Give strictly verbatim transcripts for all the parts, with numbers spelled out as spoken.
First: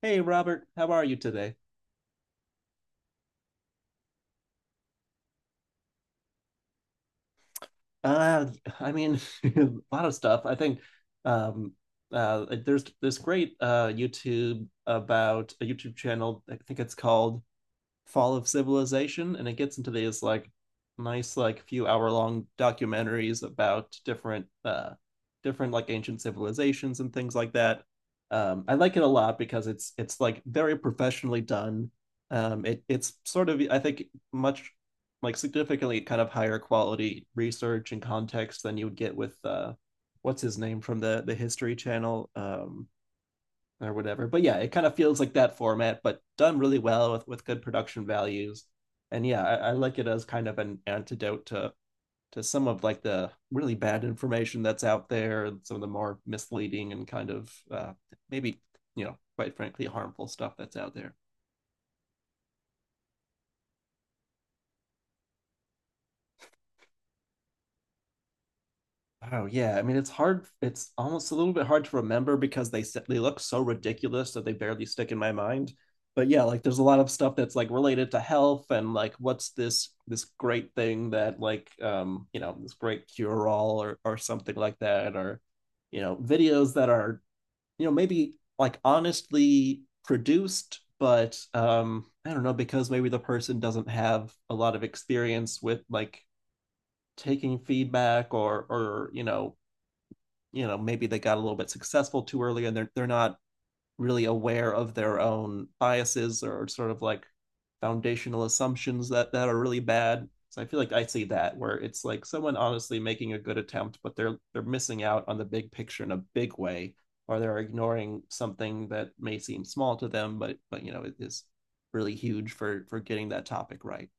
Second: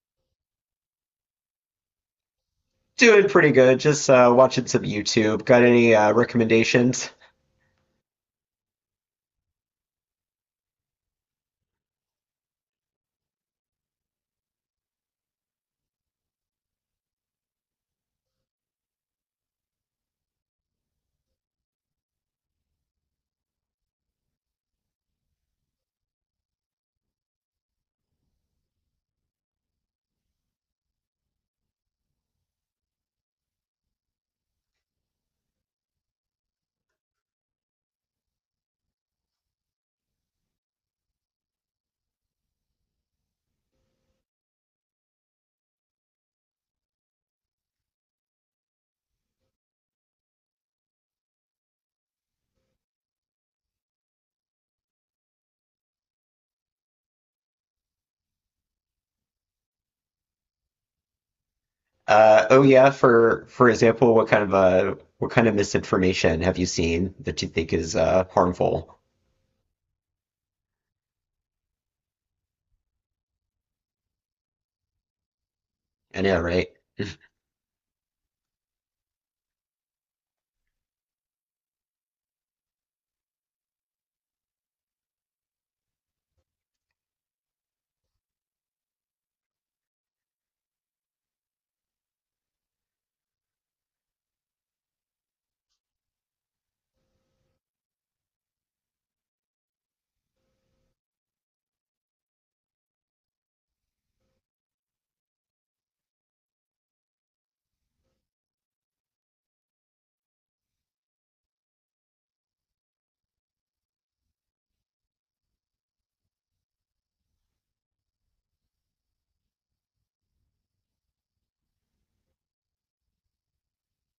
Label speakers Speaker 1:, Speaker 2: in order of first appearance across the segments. Speaker 1: Hey Robert, how are you today?
Speaker 2: Doing pretty good. Just uh, watching some YouTube. Got any uh, recommendations?
Speaker 1: Uh, I mean, a lot of stuff. I think um, uh, there's this great uh, YouTube about a YouTube channel. I think it's called Fall of Civilization, and it gets into these like nice like few hour long documentaries about different uh different like ancient civilizations and things like that. um I like it a lot because it's it's like very professionally done. um it it's sort of, I think, much like significantly kind of higher quality research and context than you would get with uh what's his name from the the History Channel, um or whatever. But yeah, it kind of feels like that format, but done really well with with good production values. And yeah, I, I like it as kind of an antidote to to some of like the really bad information that's out there and some of the more misleading and kind of uh, maybe you know, quite frankly harmful stuff that's out there.
Speaker 2: Uh, oh yeah, for for example, what kind of uh, what kind of misinformation have you seen that you think is uh, harmful?
Speaker 1: Oh yeah, I mean it's hard. It's almost a little bit hard to remember because they s- they look so ridiculous that they barely stick in my mind.
Speaker 2: I
Speaker 1: But
Speaker 2: know,
Speaker 1: yeah, like
Speaker 2: right.
Speaker 1: there's a lot of stuff that's like related to health and like what's this this great thing that like, um you know, this great cure all, or or something like that. Or you know, videos that are, you know, maybe like honestly produced, but um I don't know, because maybe the person doesn't have a lot of experience with like taking feedback, or or you know, you know, maybe they got a little bit successful too early and they're they're not really aware of their own biases or sort of like foundational assumptions that that are really bad. So I feel like I see that where it's like someone honestly making a good attempt, but they're they're missing out on the big picture in a big way, or they're ignoring something that may seem small to them, but but you know, it is really huge for for getting that topic right.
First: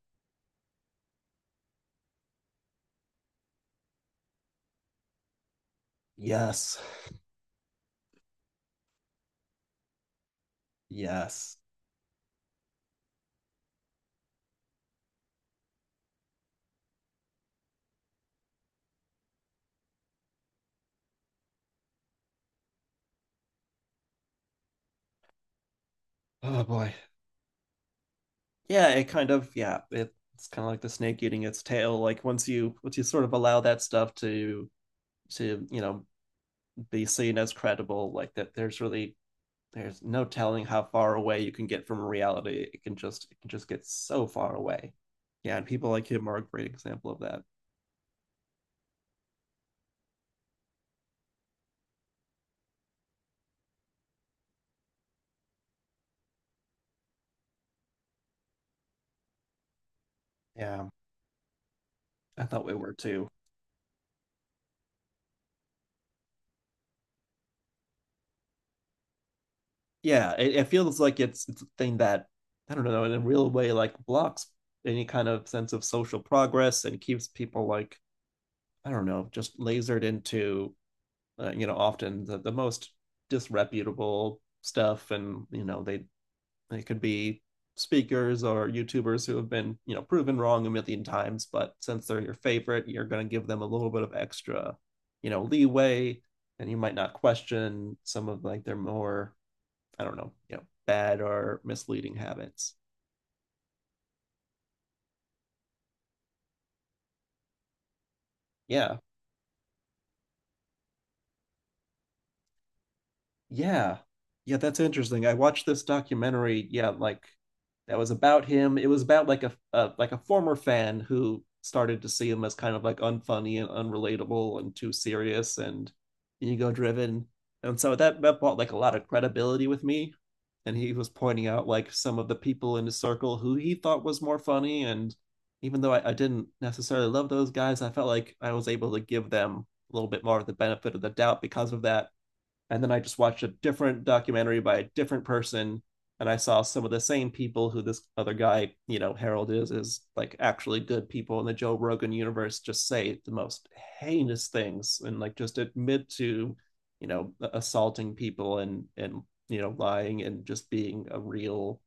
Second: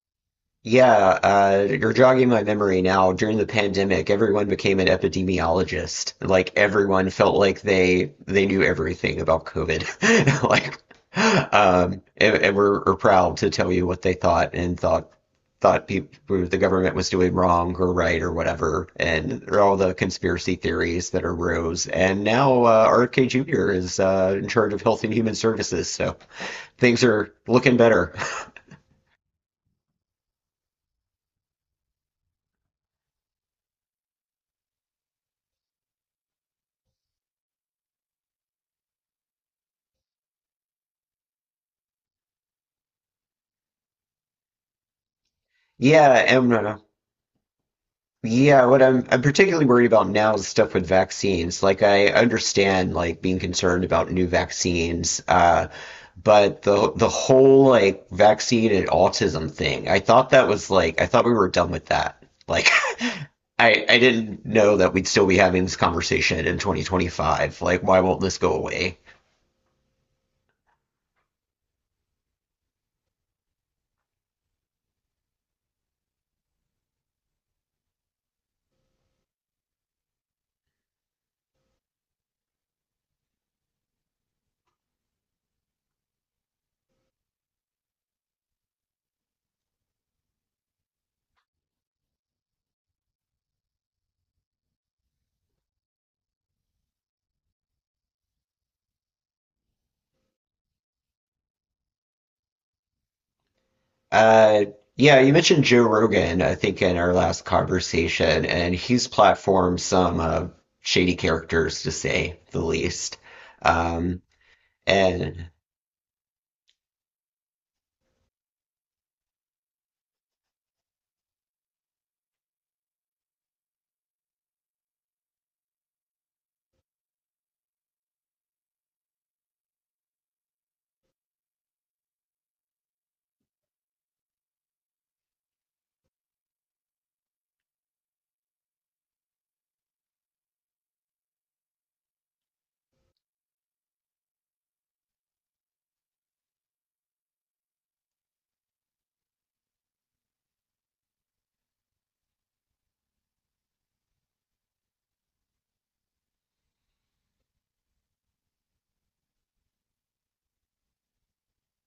Speaker 2: Yeah, uh, you're jogging my memory now. During the pandemic, everyone became an epidemiologist. Like
Speaker 1: Yes,
Speaker 2: everyone felt like they they knew everything about COVID. Like,
Speaker 1: yes.
Speaker 2: um, and, and were, were proud to tell you what they thought and thought thought people the government was doing wrong or right or whatever, and there are all the conspiracy theories that arose. And now uh, R F K Junior is uh, in charge of Health and Human Services, so
Speaker 1: Oh boy,
Speaker 2: things are looking better.
Speaker 1: yeah it kind of, yeah it, it's kind of like the snake eating its tail. Like once you, once you sort of allow that stuff to to you know, be seen as credible, like that, there's really there's no telling how far away you can get from reality. It can just, it can just get so far away. Yeah, and people like
Speaker 2: Yeah,
Speaker 1: him are a
Speaker 2: and
Speaker 1: great
Speaker 2: uh,
Speaker 1: example of that.
Speaker 2: Yeah, what I'm I'm particularly worried about now is stuff with vaccines. Like I understand like being concerned about new vaccines, uh, but the the whole like vaccine and autism thing, I thought that was
Speaker 1: Yeah,
Speaker 2: like I thought we were done with that.
Speaker 1: I thought
Speaker 2: Like
Speaker 1: we were too.
Speaker 2: I I didn't know that we'd still be having this conversation in twenty twenty-five. Like why won't this go away?
Speaker 1: Yeah, it, it feels like it's it's a thing that, I don't know, in a real way like blocks any kind of sense of social progress and keeps people like, I don't know, just lasered into uh, you know, often the, the most disreputable stuff. And you know, they they could be speakers or YouTubers who have been, you know, proven wrong a million times, but since they're your favorite, you're going to give them a little bit of extra, you know, leeway. And you might not question some of like their more, I don't know, you know, bad or misleading habits.
Speaker 2: Uh, yeah, you mentioned Joe Rogan, I think, in our last conversation, and
Speaker 1: Yeah.
Speaker 2: he's platformed some uh, shady characters, to say the least.
Speaker 1: Yeah.
Speaker 2: Um,
Speaker 1: Yeah, that's interesting. I
Speaker 2: and
Speaker 1: watched this documentary, yeah, like that was about him. It was about like a, a like a former fan who started to see him as kind of like unfunny and unrelatable and too serious and ego driven. And so that that brought like a lot of credibility with me. And he was pointing out like some of the people in his circle who he thought was more funny. And even though I, I didn't necessarily love those guys, I felt like I was able to give them a little bit more of the benefit of the doubt because of that. And then I just watched a different documentary by a different person, and I saw some of the same people who this other guy, you know, Harold, is, is like actually good people in the Joe Rogan universe, just say the most heinous things and like just admit to, you know, assaulting people, and, and, you know, lying and just being a real,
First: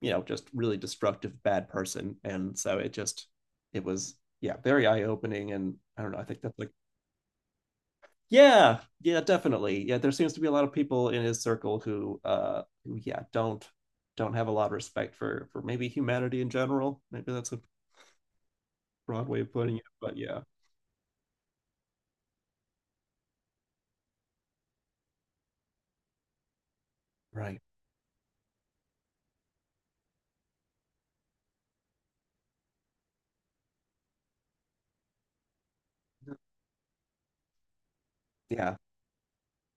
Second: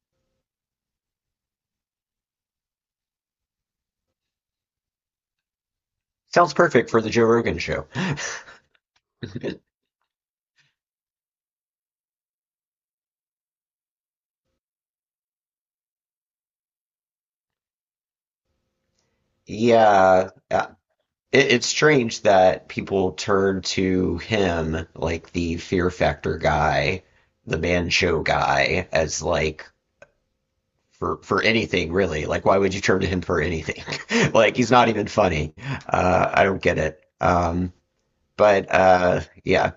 Speaker 1: you know, just really destructive bad person. And so it just, it was, yeah, very eye opening. And I don't know, I think
Speaker 2: sounds
Speaker 1: that's like
Speaker 2: perfect for the Joe Rogan show.
Speaker 1: yeah, yeah, definitely. Yeah, there seems to be a lot of people in his circle who uh who yeah, don't don't have a lot of respect for for maybe humanity in general. Maybe that's a broad way of putting it, but
Speaker 2: Yeah,
Speaker 1: yeah.
Speaker 2: uh, it, it's strange that people turn to him, like the Fear Factor guy, the
Speaker 1: Right.
Speaker 2: Man Show guy, as like for for anything really. Like, why would you turn to him for anything? Like, he's not even funny. Uh, I don't get it. Um, but
Speaker 1: Yeah.
Speaker 2: uh, yeah,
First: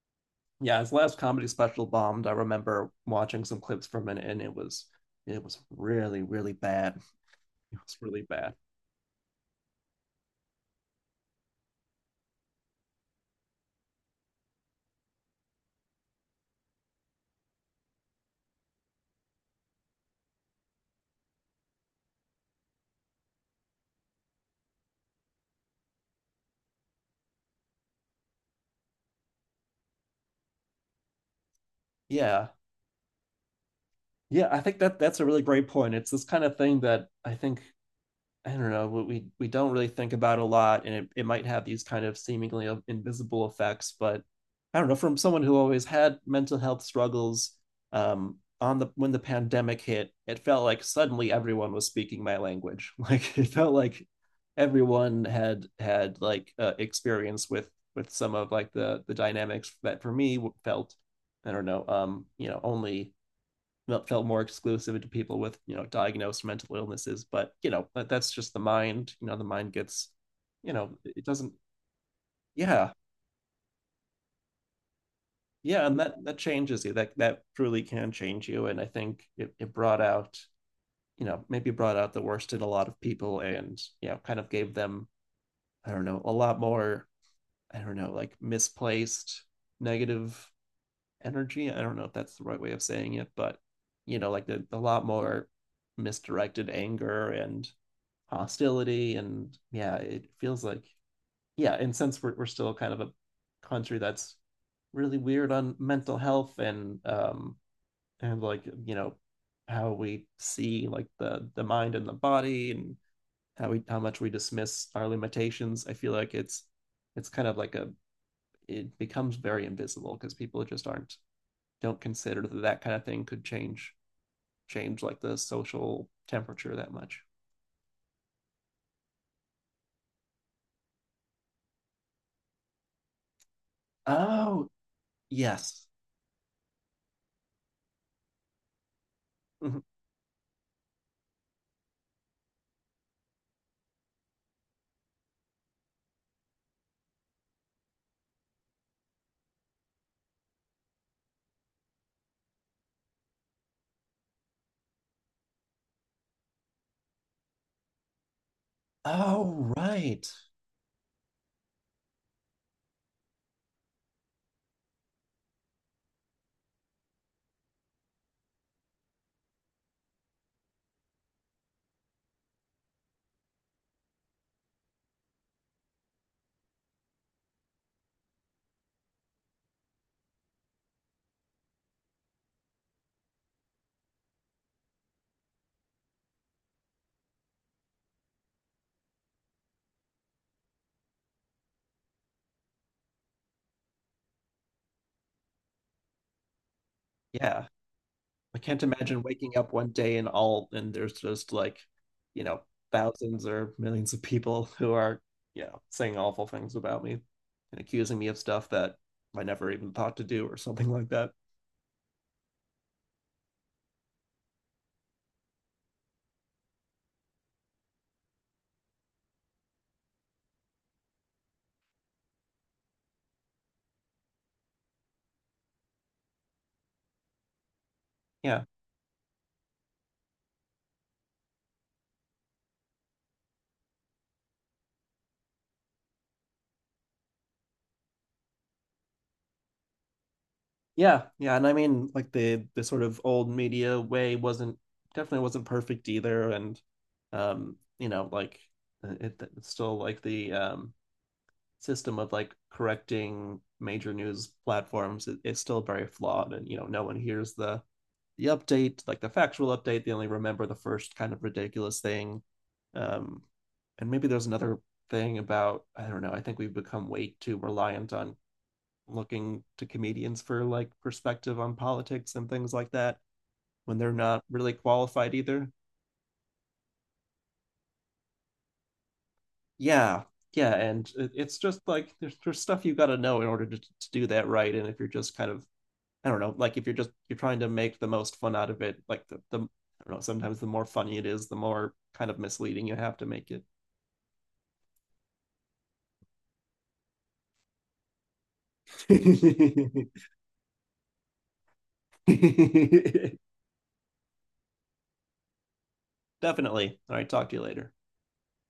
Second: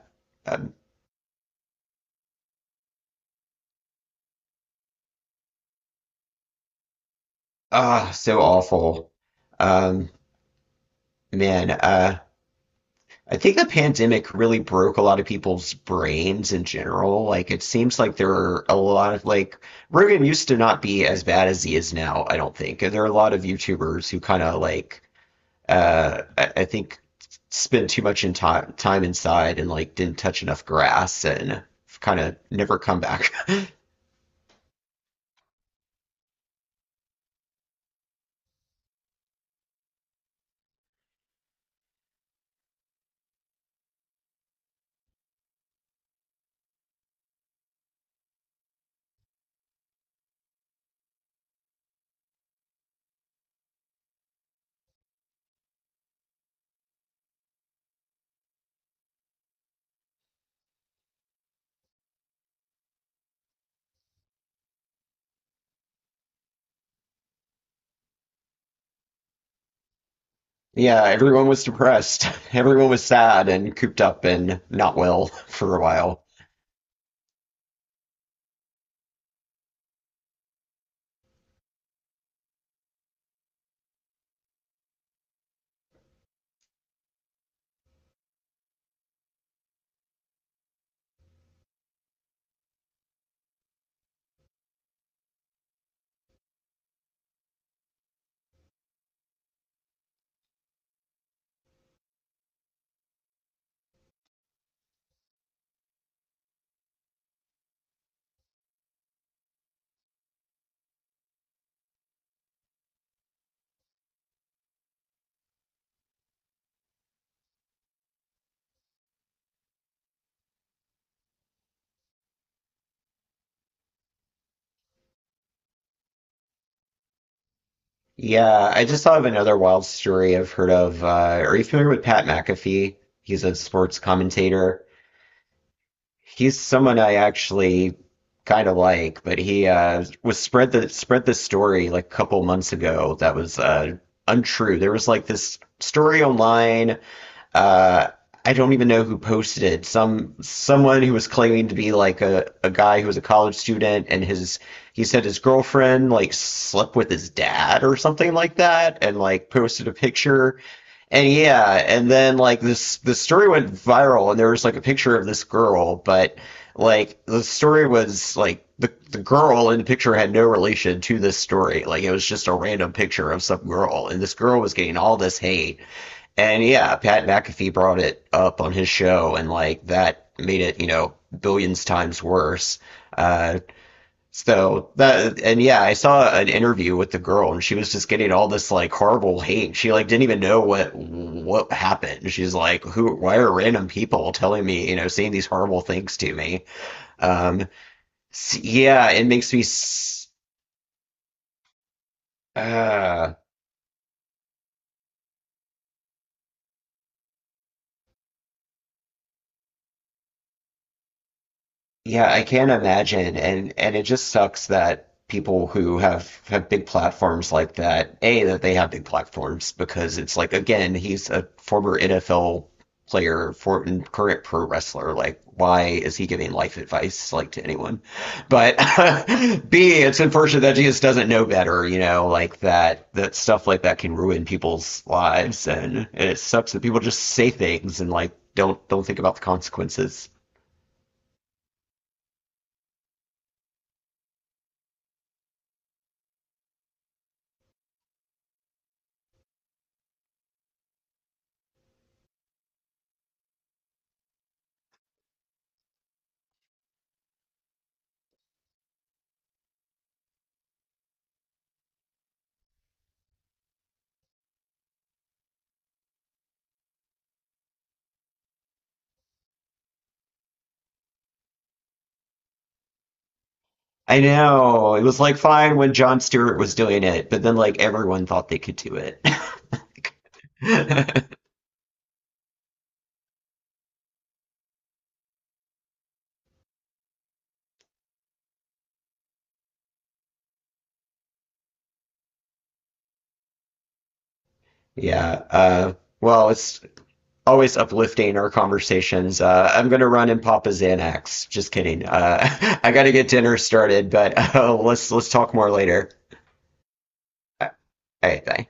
Speaker 2: um,
Speaker 1: Yeah, his last comedy special bombed. I remember watching some clips from it and it was, it was really, really bad. It was
Speaker 2: ah,
Speaker 1: really
Speaker 2: so
Speaker 1: bad.
Speaker 2: awful. Um, man, uh, I think the pandemic really broke a lot of people's brains in general. Like, it seems like there are a lot of like Rogan used to not be as bad as he is now. I don't think, and there are a lot of YouTubers who kind of like uh, I, I think spent too much in time time inside and like didn't touch enough grass and kind of
Speaker 1: Yeah.
Speaker 2: never come back.
Speaker 1: Yeah, I think that that's a really great point. It's this kind of thing that I think, I don't know, we we don't really think about a lot, and it, it might have these kind of seemingly invisible effects. But I don't know, from someone who always had mental health struggles, um, on the, when the pandemic hit, it felt like suddenly everyone was speaking my language. Like it felt like everyone had had like uh, experience with with some of like the the dynamics that for me felt, I don't know, um, you know, only felt more exclusive to people with, you know, diagnosed mental illnesses. But you know, that's just the mind, you know, the mind gets, you know,
Speaker 2: Yeah,
Speaker 1: it
Speaker 2: everyone
Speaker 1: doesn't.
Speaker 2: was depressed. Everyone
Speaker 1: Yeah,
Speaker 2: was sad and cooped up and not well for a
Speaker 1: yeah. And that
Speaker 2: while.
Speaker 1: that changes you, that that truly can change you. And I think it, it brought out, you know, maybe brought out the worst in a lot of people. And you know, kind of gave them, I don't know, a lot more, I don't know, like misplaced negative energy, I don't know if that's the right way of saying it, but you know, like the, a lot more misdirected anger and hostility. And yeah, it feels like, yeah. And since we're, we're still kind of a country that's really weird on mental health. And um and like you know, how we see like the the mind and the body and how we, how much we dismiss our limitations, I feel like it's it's kind of like a, it becomes very invisible because people just aren't, don't consider that that kind of thing could change, change like the social temperature that much.
Speaker 2: Yeah, I just thought of another wild story I've heard of. Uh, are you familiar with Pat McAfee? He's a sports
Speaker 1: Oh
Speaker 2: commentator.
Speaker 1: yes.
Speaker 2: He's someone I actually kind of like, but he
Speaker 1: Mm-hmm.
Speaker 2: uh, was spread the spread the story like a couple months ago that was uh, untrue. There was like this story online. Uh, I don't even know who posted it. Some someone who was claiming to be like a, a guy who was a college student and his he said his girlfriend like slept with his dad or something like that and like
Speaker 1: Oh,
Speaker 2: posted a
Speaker 1: right.
Speaker 2: picture and yeah, and then like this the story went viral and there was like a picture of this girl, but like the story was like the the girl in the picture had no relation to this story. Like it was just a random picture of some girl and this girl was getting all this hate. And yeah, Pat McAfee brought it up on his show and like that made it, you know, billions times worse. Uh, so that and yeah, I saw an interview with the girl and she was just getting all this like horrible hate. She like didn't even know what what happened. She's like, who? Why are random people telling me, you know, saying these horrible things to me? Um,
Speaker 1: Yeah. I can't
Speaker 2: yeah,
Speaker 1: imagine
Speaker 2: it makes
Speaker 1: waking
Speaker 2: me.
Speaker 1: up one day and all and there's just like, you know,
Speaker 2: Uh,
Speaker 1: thousands or millions of people who are, you know, saying awful things about me and accusing me of stuff that I never even thought to do or something like that.
Speaker 2: Yeah, I can imagine, and and it just sucks that people who have have big platforms like that, A, that they have big platforms because it's like again, he's a former N F L player, for and current pro wrestler. Like, why is he giving life advice like to anyone?
Speaker 1: Yeah.
Speaker 2: But B, it's unfortunate that he just doesn't know better, you know, like that that stuff like that can ruin people's lives, and, and it sucks that people just say things and like don't don't think about the consequences.
Speaker 1: Yeah. Yeah. And I mean, like the the sort of old media way wasn't definitely wasn't perfect either. And um, you know, like it, it's still like the um system of like correcting major news platforms is, it, it's still very flawed. And you know, no one hears the the update, like the factual update, they only remember the first kind of ridiculous thing. um and maybe there's another thing about, I don't know, I think we've become way too reliant on looking to comedians for like perspective on politics and things like that, when they're
Speaker 2: I
Speaker 1: not really
Speaker 2: know. It was
Speaker 1: qualified
Speaker 2: like
Speaker 1: either.
Speaker 2: fine when John Stewart was doing it, but then like everyone thought they could do it.
Speaker 1: Yeah, yeah, and it, it's just like there's, there's stuff you got to know in order to, to do that right. And if you're just kind of, I don't know, like if you're just, you're trying to make the most fun out of it, like the the I don't know, sometimes the more funny it is, the more kind of misleading you have to make it.
Speaker 2: Yeah. Uh, well, it's always uplifting our conversations. Uh, I'm gonna run and pop a Xanax. Just kidding. Uh, I gotta get dinner started, but uh, let's let's talk more later.
Speaker 1: Definitely. All right, talk to you later.
Speaker 2: All right, bye.